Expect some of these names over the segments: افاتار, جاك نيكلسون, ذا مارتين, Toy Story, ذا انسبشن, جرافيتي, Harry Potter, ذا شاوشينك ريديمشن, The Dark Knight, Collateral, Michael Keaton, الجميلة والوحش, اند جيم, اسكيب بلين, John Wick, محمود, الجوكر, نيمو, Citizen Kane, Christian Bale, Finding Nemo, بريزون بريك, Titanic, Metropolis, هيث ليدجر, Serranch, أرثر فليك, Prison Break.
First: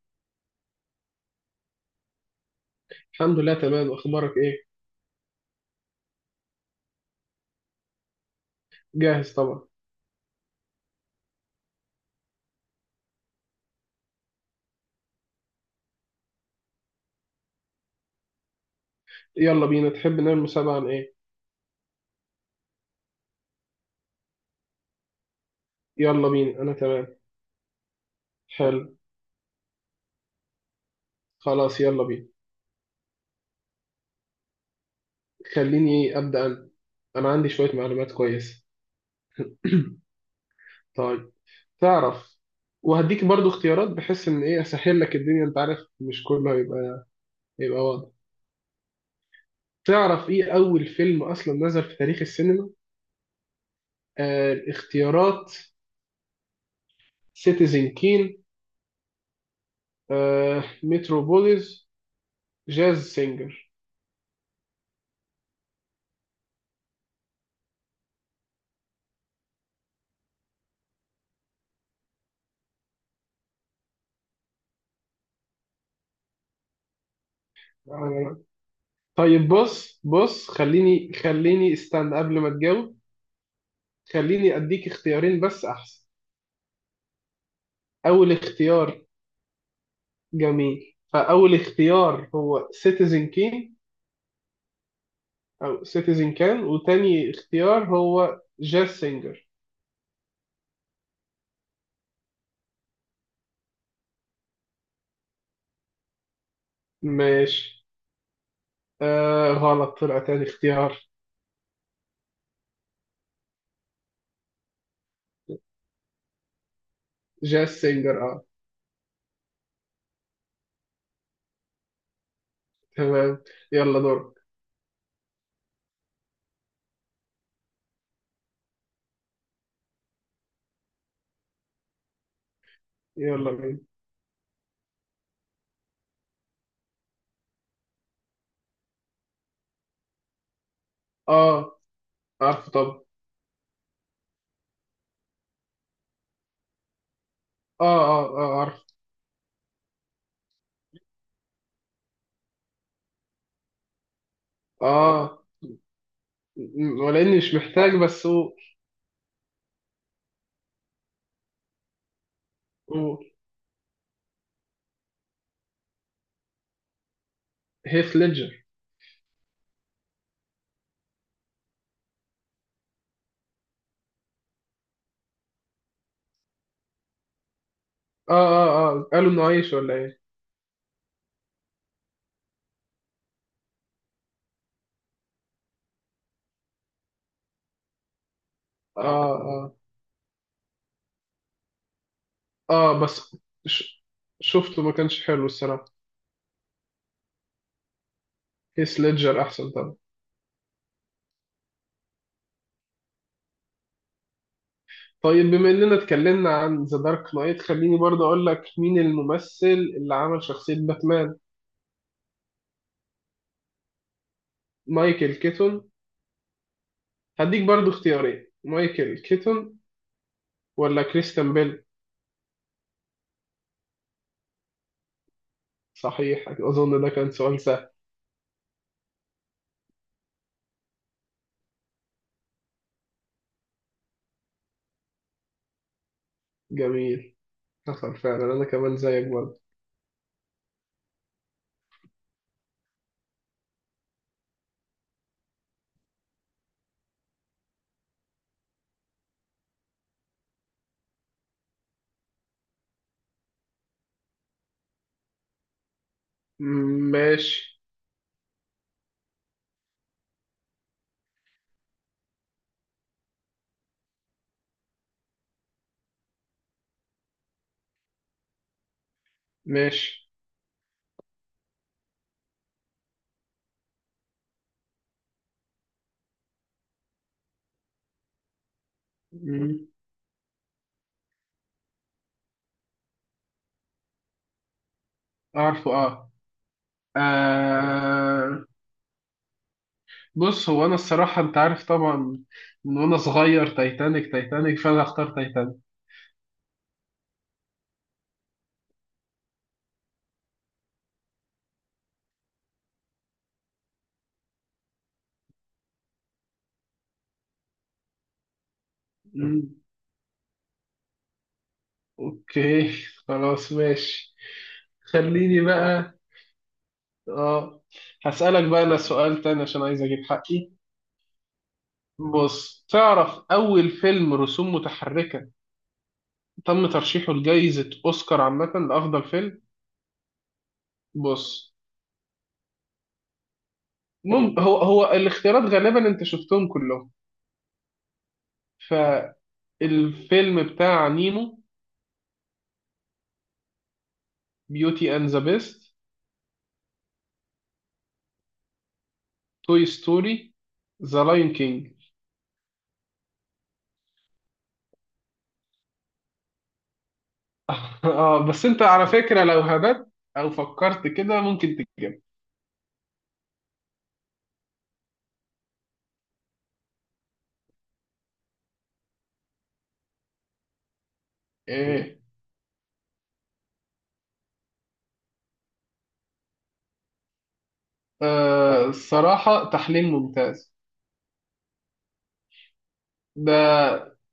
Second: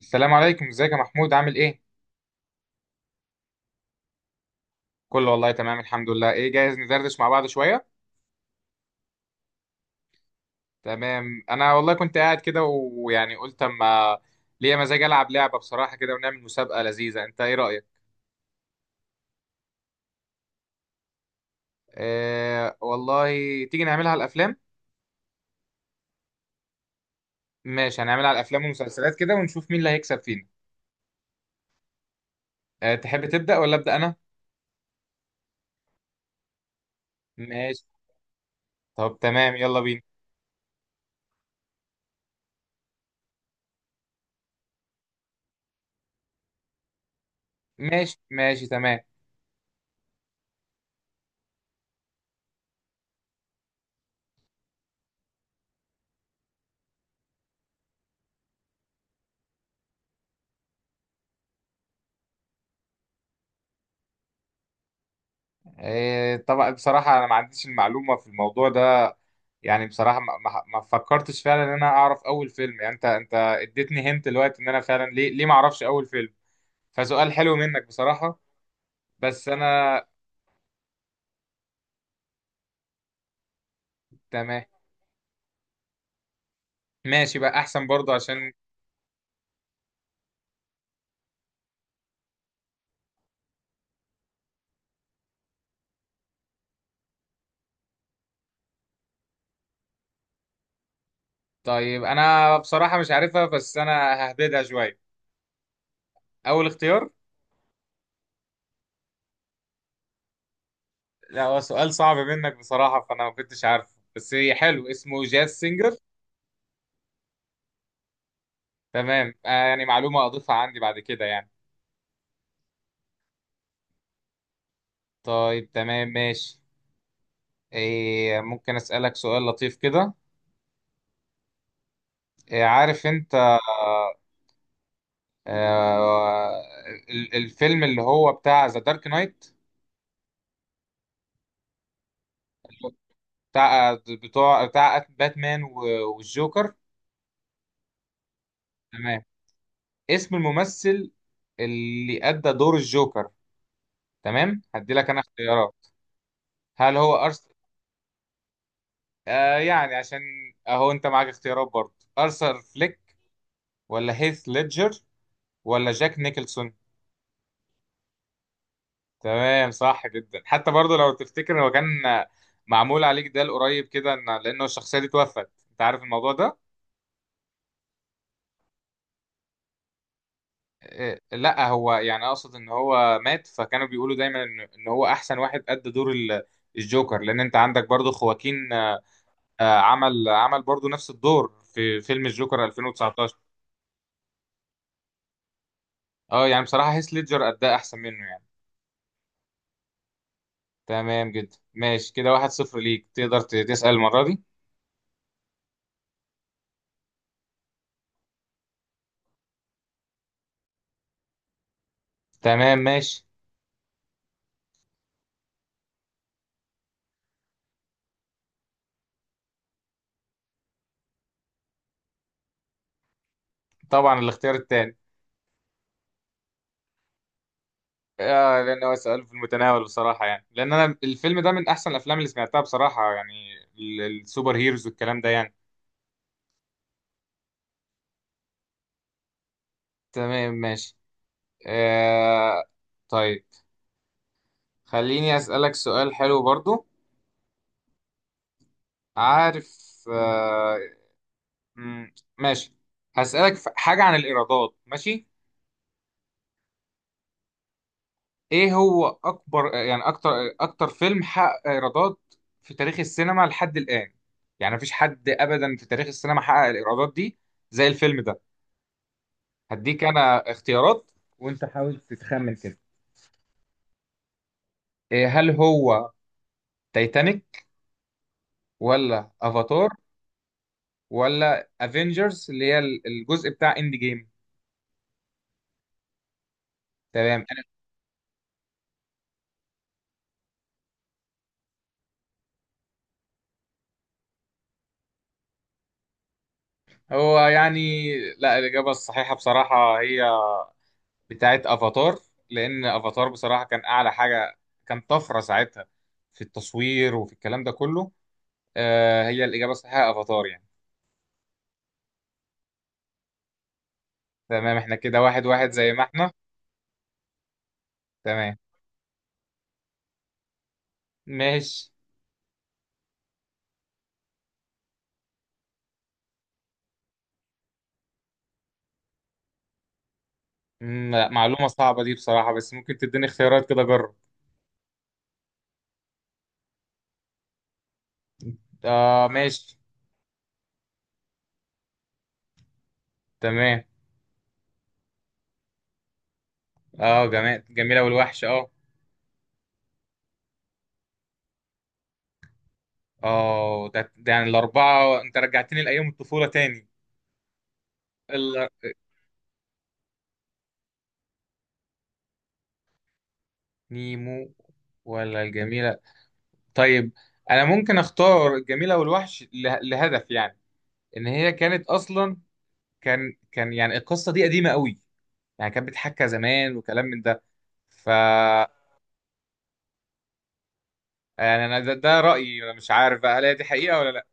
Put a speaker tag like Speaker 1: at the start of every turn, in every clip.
Speaker 1: السلام عليكم، ازيك يا محمود؟ عامل ايه؟
Speaker 2: الحمد لله، تمام. اخبارك ايه؟
Speaker 1: كله والله تمام، الحمد لله. ايه، جاهز ندردش مع بعض شويه؟
Speaker 2: جاهز طبعا.
Speaker 1: تمام، انا والله كنت قاعد كده ويعني قلت اما ليا مزاج العب لعبه بصراحه كده، ونعمل مسابقه لذيذه. انت ايه رايك؟
Speaker 2: يلا بينا. تحب نعمل مسابقة عن ايه؟
Speaker 1: آه والله، تيجي نعملها على الافلام.
Speaker 2: يلا بينا، انا تمام.
Speaker 1: ماشي، هنعملها على الافلام
Speaker 2: حلو.
Speaker 1: والمسلسلات كده ونشوف مين اللي هيكسب فينا.
Speaker 2: خلاص، يلا بينا.
Speaker 1: آه، تحب تبدا ولا ابدا انا؟
Speaker 2: خليني ابدا انا. انا عندي شوية
Speaker 1: ماشي،
Speaker 2: معلومات كويسة.
Speaker 1: طب تمام يلا بينا.
Speaker 2: طيب، تعرف، وهديك برضو اختيارات بحيث ان ايه اسهل لك الدنيا. انت عارف مش كله هيبقى واضح.
Speaker 1: ماشي، ماشي، تمام.
Speaker 2: تعرف ايه اول فيلم اصلا نزل في تاريخ السينما؟ آه، الاختيارات: سيتيزن كين، آه متروبوليس، جاز سينجر.
Speaker 1: آه طبعا، بصراحه انا ما عنديش المعلومه في الموضوع ده. يعني بصراحة ما فكرتش فعلا ان انا اعرف اول فيلم، يعني انت اديتني هنت دلوقتي ان انا فعلا ليه ما اعرفش اول فيلم. فسؤال حلو منك بصراحة.
Speaker 2: طيب،
Speaker 1: بس انا.
Speaker 2: بص، خليني استنى قبل ما تجاوب. خليني
Speaker 1: تمام،
Speaker 2: اديك اختيارين بس احسن.
Speaker 1: ماشي بقى احسن برضو
Speaker 2: اول
Speaker 1: عشان.
Speaker 2: اختيار. جميل، فاول اختيار هو سيتيزن كين او سيتيزن كان، وتاني اختيار هو جاز سينجر.
Speaker 1: طيب، انا بصراحة مش عارفها، بس انا ههبدها شوية. اول اختيار.
Speaker 2: ماشي. آه، غلط، طلع تاني اختيار.
Speaker 1: لا، هو سؤال صعب منك بصراحة، فانا ما كنتش عارفه، بس هي حلو اسمه جاز سينجر.
Speaker 2: جاز سينجر، اه.
Speaker 1: تمام. آه يعني معلومة اضيفها عندي بعد كده يعني.
Speaker 2: تمام. يلا، دورك.
Speaker 1: طيب، تمام، ماشي. إيه، ممكن اسألك سؤال لطيف كده؟ إيه، عارف
Speaker 2: يلا
Speaker 1: انت؟
Speaker 2: بينا.
Speaker 1: آه، الفيلم اللي هو بتاع ذا دارك نايت،
Speaker 2: اه، عارف. طب،
Speaker 1: بتاع باتمان والجوكر.
Speaker 2: اه، اه، اه، عارف.
Speaker 1: تمام. اسم الممثل اللي أدى دور الجوكر؟ تمام، هدي لك أنا
Speaker 2: اه،
Speaker 1: اختيارات. هل هو
Speaker 2: ولاني مش محتاج، بس قول.
Speaker 1: آه يعني عشان أهو أنت معاك اختيارات برضه. أرثر فليك،
Speaker 2: قول.
Speaker 1: ولا هيث ليدجر، ولا جاك نيكلسون؟
Speaker 2: هيث ليدجر.
Speaker 1: تمام، صح جدا. حتى برضه لو تفتكر هو كان معمول عليك ده قريب كده، لأنه الشخصية دي توفت. أنت عارف الموضوع ده.
Speaker 2: اه، اه، اه، قالوا انه عايش ولا ايه؟
Speaker 1: لا، هو يعني اقصد ان هو مات، فكانوا بيقولوا دايما ان هو احسن واحد ادى دور الجوكر، لان انت عندك برضو خواكين.
Speaker 2: اه، اه،
Speaker 1: عمل برضو نفس الدور في فيلم الجوكر
Speaker 2: اه، اه، بس
Speaker 1: 2019.
Speaker 2: ش... شفته ما كانش حلو الصراحه.
Speaker 1: اه، يعني بصراحة هيث ليدجر اداه احسن منه يعني.
Speaker 2: هيث ليدجر احسن طبعا.
Speaker 1: تمام جدا، ماشي كده، واحد صفر ليك. تقدر تسأل المرة دي.
Speaker 2: طيب بما اننا اتكلمنا عن ذا دارك نايت، خليني برضه اقول لك مين الممثل اللي عمل شخصيه باتمان.
Speaker 1: تمام، ماشي.
Speaker 2: مايكل كيتون. هديك برضه اختيارين: مايكل كيتون ولا كريستيان بيل؟
Speaker 1: طبعا الاختيار التاني.
Speaker 2: صحيح، اظن ده كان سؤال سهل.
Speaker 1: آه، لان هو سؤال في المتناول بصراحة، يعني لان انا الفيلم ده من احسن الافلام اللي سمعتها بصراحة، يعني السوبر هيروز والكلام ده يعني.
Speaker 2: جميل. حصل فعلا، انا كمان زيك برضه.
Speaker 1: تمام، ماشي. آه. طيب، خليني أسألك سؤال حلو برضو. عارف؟ ماشي. هسألك حاجة عن الإيرادات، ماشي؟
Speaker 2: مم، ماشي،
Speaker 1: إيه هو أكبر، يعني أكتر فيلم حقق إيرادات في تاريخ السينما لحد الآن؟ يعني مفيش حد أبدا في تاريخ السينما حقق الإيرادات دي زي الفيلم ده. هديك
Speaker 2: ماشي.
Speaker 1: أنا اختيارات وأنت حاول تتخمن كده. إيه، هل هو تايتانيك، ولا
Speaker 2: مم.
Speaker 1: افاتار، ولا افنجرز اللي هي الجزء بتاع اند جيم؟
Speaker 2: اعرفه، اه.
Speaker 1: تمام انا.
Speaker 2: آه، بص هو انا الصراحه انت عارف طبعا من وانا صغير تايتانيك تايتانيك، فانا هختار تايتانيك.
Speaker 1: هو يعني لا، الاجابه الصحيحه بصراحه هي بتاعت افاتار. لان افاتار بصراحه كان اعلى حاجه، كان طفره ساعتها في التصوير وفي الكلام ده كله. آه، هي الاجابه
Speaker 2: مم.
Speaker 1: الصحيحه افاتار يعني.
Speaker 2: اوكي، خلاص، ماشي.
Speaker 1: تمام، احنا كده واحد
Speaker 2: خليني
Speaker 1: واحد زي ما
Speaker 2: بقى،
Speaker 1: احنا.
Speaker 2: اه،
Speaker 1: تمام،
Speaker 2: هسألك بقى انا سؤال تاني عشان عايز اجيب حقي.
Speaker 1: ماشي.
Speaker 2: بص، تعرف اول فيلم رسوم متحركة تم ترشيحه لجائزة اوسكار عامة لافضل فيلم؟
Speaker 1: مم، لا، معلومه
Speaker 2: بص،
Speaker 1: صعبه دي بصراحه، بس ممكن تديني اختيارات كده اجرب.
Speaker 2: هو الاختيارات غالبا انت شفتهم كلهم.
Speaker 1: اه، ماشي.
Speaker 2: فالفيلم بتاع نيمو،
Speaker 1: تمام.
Speaker 2: بيوتي اند ذا بيست،
Speaker 1: اه، جميل، جميله والوحش اه.
Speaker 2: توي ستوري، ذا لاين كينج.
Speaker 1: اه، ده يعني الأربعة، أنت رجعتني لأيام الطفولة تاني.
Speaker 2: اه، بس
Speaker 1: إلا.
Speaker 2: انت على فكرة لو هبت او فكرت كده ممكن تجيب.
Speaker 1: نيمو ولا الجميلة؟ طيب، أنا ممكن أختار الجميلة والوحش لهدف، يعني إن هي كانت
Speaker 2: ايه؟
Speaker 1: أصلا، كان يعني القصة دي قديمة قوي، يعني كانت بتحكى زمان وكلام من ده. ف
Speaker 2: آه، الصراحة تحليل ممتاز.
Speaker 1: يعني أنا ده رأيي، أنا مش عارف بقى هل هي دي
Speaker 2: ده
Speaker 1: حقيقة ولا لأ.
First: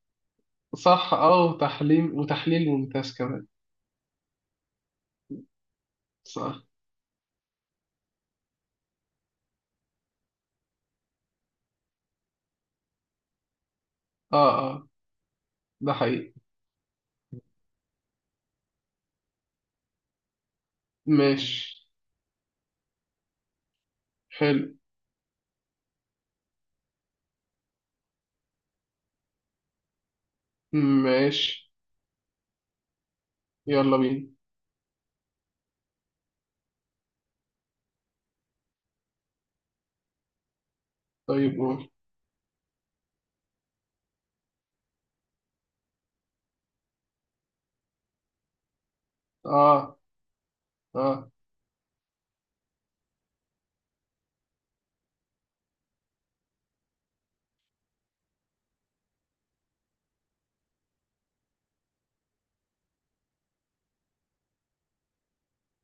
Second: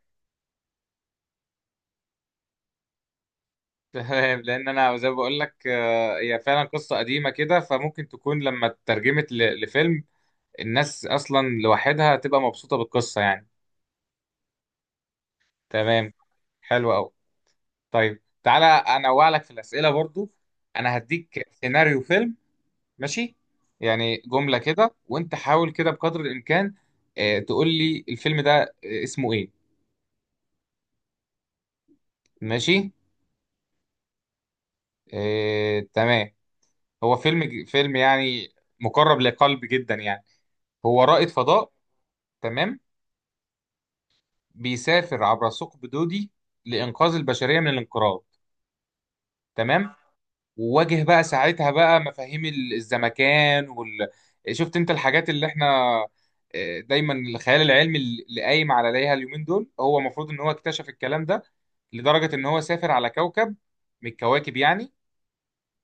Speaker 2: صح، اه، وتحليل ممتاز كمان.
Speaker 1: تمام، لأن أنا زي ما بقول لك هي
Speaker 2: صح،
Speaker 1: فعلا قصة قديمة كده، فممكن تكون لما اترجمت لفيلم الناس اصلا لوحدها هتبقى مبسوطه بالقصه يعني.
Speaker 2: اه، اه، ده
Speaker 1: تمام.
Speaker 2: حقيقي.
Speaker 1: حلو قوي. طيب، تعالى انوع لك في الاسئله برضو. انا هديك
Speaker 2: ماشي.
Speaker 1: سيناريو فيلم، ماشي؟ يعني جمله
Speaker 2: حلو.
Speaker 1: كده وانت حاول كده بقدر الامكان تقول لي الفيلم ده اسمه ايه.
Speaker 2: ماشي.
Speaker 1: ماشي.
Speaker 2: يلا بينا.
Speaker 1: تمام. هو فيلم يعني مقرب لقلب جدا، يعني هو رائد
Speaker 2: طيب،
Speaker 1: فضاء.
Speaker 2: قول.
Speaker 1: تمام. بيسافر عبر ثقب دودي لإنقاذ البشرية من الانقراض.
Speaker 2: اه،
Speaker 1: تمام. وواجه بقى
Speaker 2: اه،
Speaker 1: ساعتها بقى مفاهيم الزمكان شفت انت الحاجات اللي احنا دايما الخيال العلمي اللي قايم عليها اليومين دول، هو المفروض ان هو اكتشف الكلام ده لدرجة ان هو سافر على كوكب من الكواكب، يعني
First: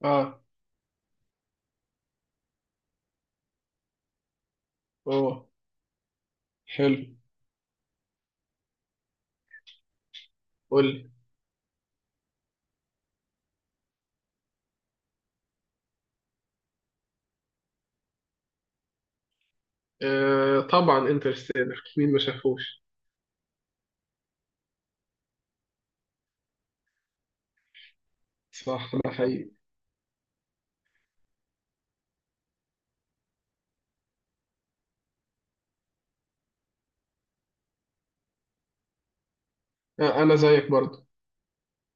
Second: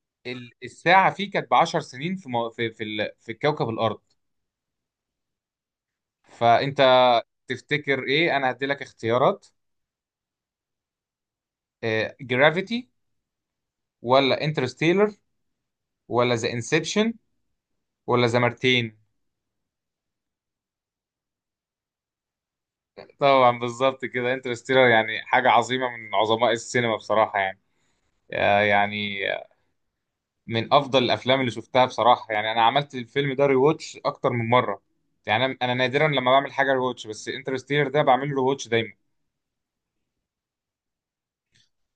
Speaker 2: اه.
Speaker 1: الساعة فيه كانت ب 10 سنين في مو- في في, ال... في كوكب الأرض.
Speaker 2: اوه،
Speaker 1: فانت
Speaker 2: حلو.
Speaker 1: تفتكر ايه؟ انا هدي لك اختيارات.
Speaker 2: قول.
Speaker 1: جرافيتي، ولا انترستيلر، ولا ذا انسبشن، ولا ذا مارتين؟
Speaker 2: آه طبعا انترستيلر، مين ما شافوش؟
Speaker 1: طبعا بالظبط كده، انترستيلر يعني حاجة عظيمة من عظماء السينما بصراحة يعني.
Speaker 2: صح، ده
Speaker 1: يعني
Speaker 2: حقيقي.
Speaker 1: من أفضل الأفلام اللي شفتها بصراحة، يعني أنا عملت الفيلم ده ريواتش أكتر من مرة. يعني أنا نادرا لما بعمل حاجة ريواتش، بس انترستيلر ده بعمل له ريواتش دايما.
Speaker 2: آه، انا زيك برضه.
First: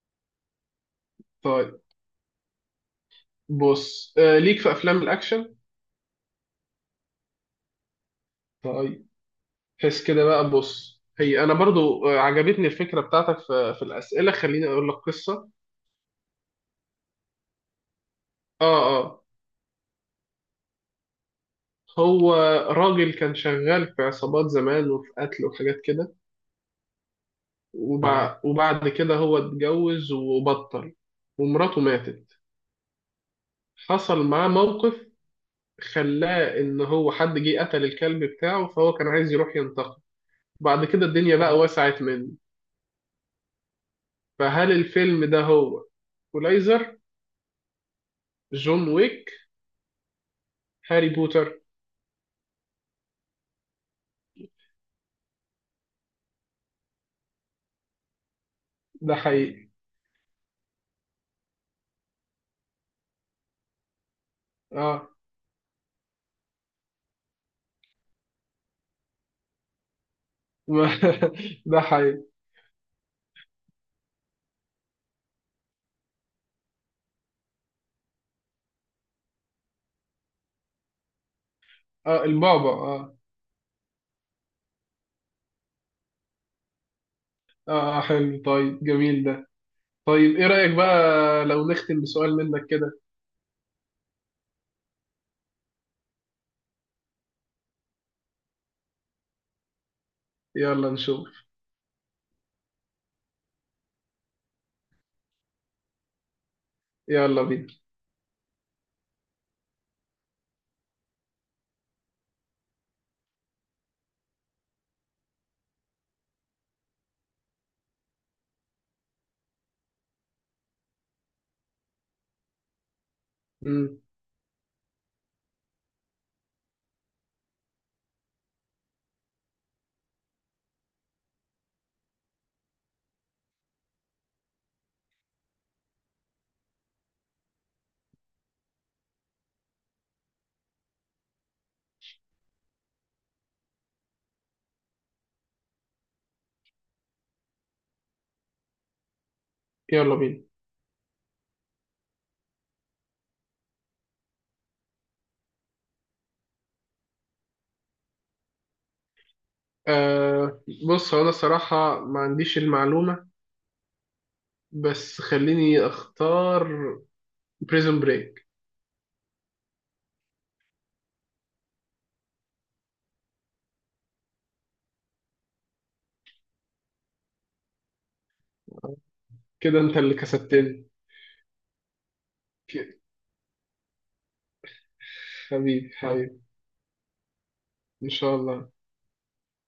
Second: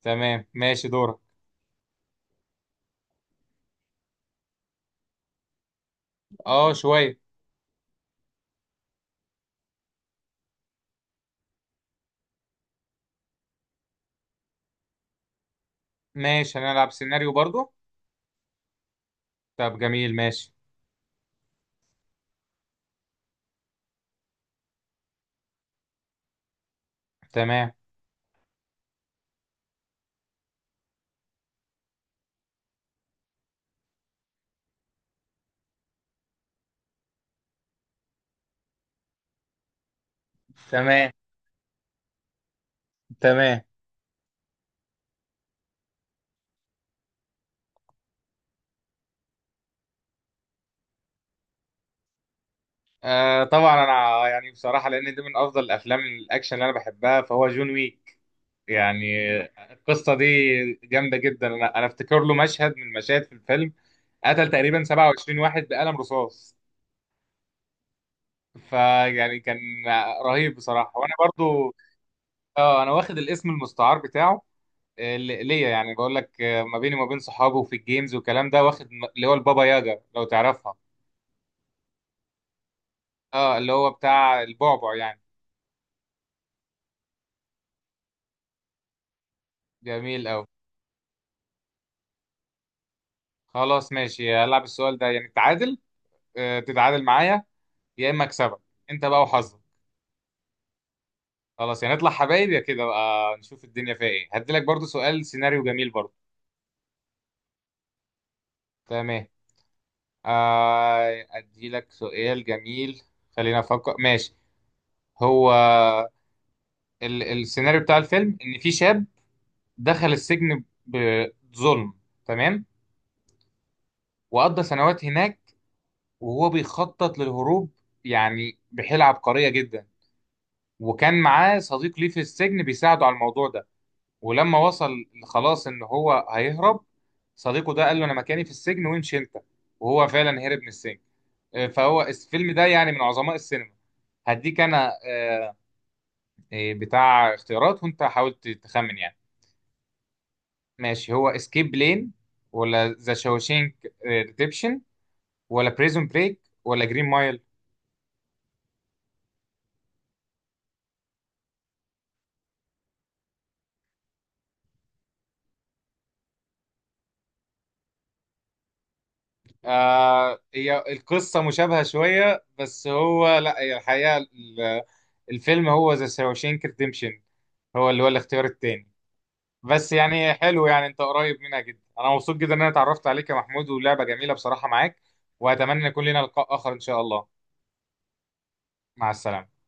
Speaker 1: تمام، ماشي، دورك.
Speaker 2: طيب، بص، ليك في افلام الاكشن؟
Speaker 1: أه شوية.
Speaker 2: طيب، حس كده بقى. بص هي انا برضو عجبتني الفكره بتاعتك في الاسئله، خليني اقول لك قصه.
Speaker 1: ماشي، هنلعب سيناريو برضو.
Speaker 2: اه، اه.
Speaker 1: طب جميل، ماشي.
Speaker 2: هو راجل كان شغال في عصابات زمان وفي قتل وحاجات كده، اه.
Speaker 1: تمام،
Speaker 2: وبعد كده هو اتجوز وبطل. ومراته ماتت. حصل معاه موقف خلاه ان هو حد جه قتل الكلب بتاعه، فهو كان عايز يروح ينتقم. بعد كده
Speaker 1: تمام،
Speaker 2: الدنيا بقى وسعت منه.
Speaker 1: تمام.
Speaker 2: فهل الفيلم ده هو كولايزر، جون ويك، هاري بوتر؟
Speaker 1: آه طبعا، أنا يعني بصراحة لأن دي من أفضل الأفلام الأكشن اللي أنا بحبها، فهو جون ويك. يعني
Speaker 2: ده حقيقي.
Speaker 1: القصة دي جامدة جدا، أنا أفتكر له مشهد من المشاهد في الفيلم قتل تقريبا
Speaker 2: اه.
Speaker 1: 27 واحد بقلم رصاص. فيعني كان رهيب
Speaker 2: ما
Speaker 1: بصراحة، وأنا برضو.
Speaker 2: ده حقيقي.
Speaker 1: أه، أنا واخد الاسم المستعار بتاعه. ليا، يعني بقول لك ما بيني وما بين صحابه وفي الجيمز والكلام ده، واخد اللي هو البابا ياجا، لو تعرفها.
Speaker 2: اه، البابا، اه.
Speaker 1: أه اللي هو بتاع البعبع يعني.
Speaker 2: اه. آه، حلو، طيب جميل ده.
Speaker 1: جميل
Speaker 2: طيب
Speaker 1: أوي.
Speaker 2: ايه رأيك بقى لو نختم بسؤال منك كده؟
Speaker 1: خلاص، ماشي، هلعب السؤال ده يعني تعادل، تتعادل معايا يا إما أكسبك. أنت بقى وحظك.
Speaker 2: يلا نشوف.
Speaker 1: خلاص، يعني نطلع حبايب يا كده بقى، نشوف الدنيا فيها ايه. هديلك برضو سؤال سيناريو جميل برضو.
Speaker 2: يلا بينا.
Speaker 1: تمام. اديلك سؤال جميل. خلينا افكر، ماشي. هو ال السيناريو بتاع الفيلم، ان في شاب دخل السجن بظلم، تمام؟
Speaker 2: مم.
Speaker 1: وقضى سنوات هناك وهو بيخطط للهروب، يعني بحيلة عبقرية جدا. وكان معاه صديق ليه في السجن بيساعده على الموضوع ده. ولما وصل خلاص ان هو هيهرب، صديقه ده قال له انا مكاني في السجن وامشي انت. وهو فعلا هرب من السجن. فهو الفيلم ده يعني من عظماء السينما. هديك انا بتاع اختيارات وانت حاول تخمن يعني.
Speaker 2: يلا بينا.
Speaker 1: ماشي، هو اسكيب بلين، ولا ذا شاوشينك ريديمشن، ولا بريزون بريك، ولا جرين مايل؟
Speaker 2: آه، بص هو انا الصراحة ما عنديش المعلومة، بس خليني اختار بريزون بريك.
Speaker 1: آه، هي القصة مشابهة شوية، بس هو لا، هي الحقيقة الفيلم هو ذا شاوشينك ريديمشن، هو اللي هو الاختيار التاني.
Speaker 2: كده
Speaker 1: بس
Speaker 2: انت اللي
Speaker 1: يعني حلو، يعني
Speaker 2: كسبتني.
Speaker 1: انت قريب منها جدا. انا مبسوط جدا ان انا
Speaker 2: ك-
Speaker 1: اتعرفت عليك يا محمود، ولعبة جميلة بصراحة معاك. واتمنى
Speaker 2: حبيبي،
Speaker 1: يكون لنا
Speaker 2: حبيبي،
Speaker 1: لقاء اخر ان شاء الله.
Speaker 2: ان شاء الله.
Speaker 1: مع السلامة.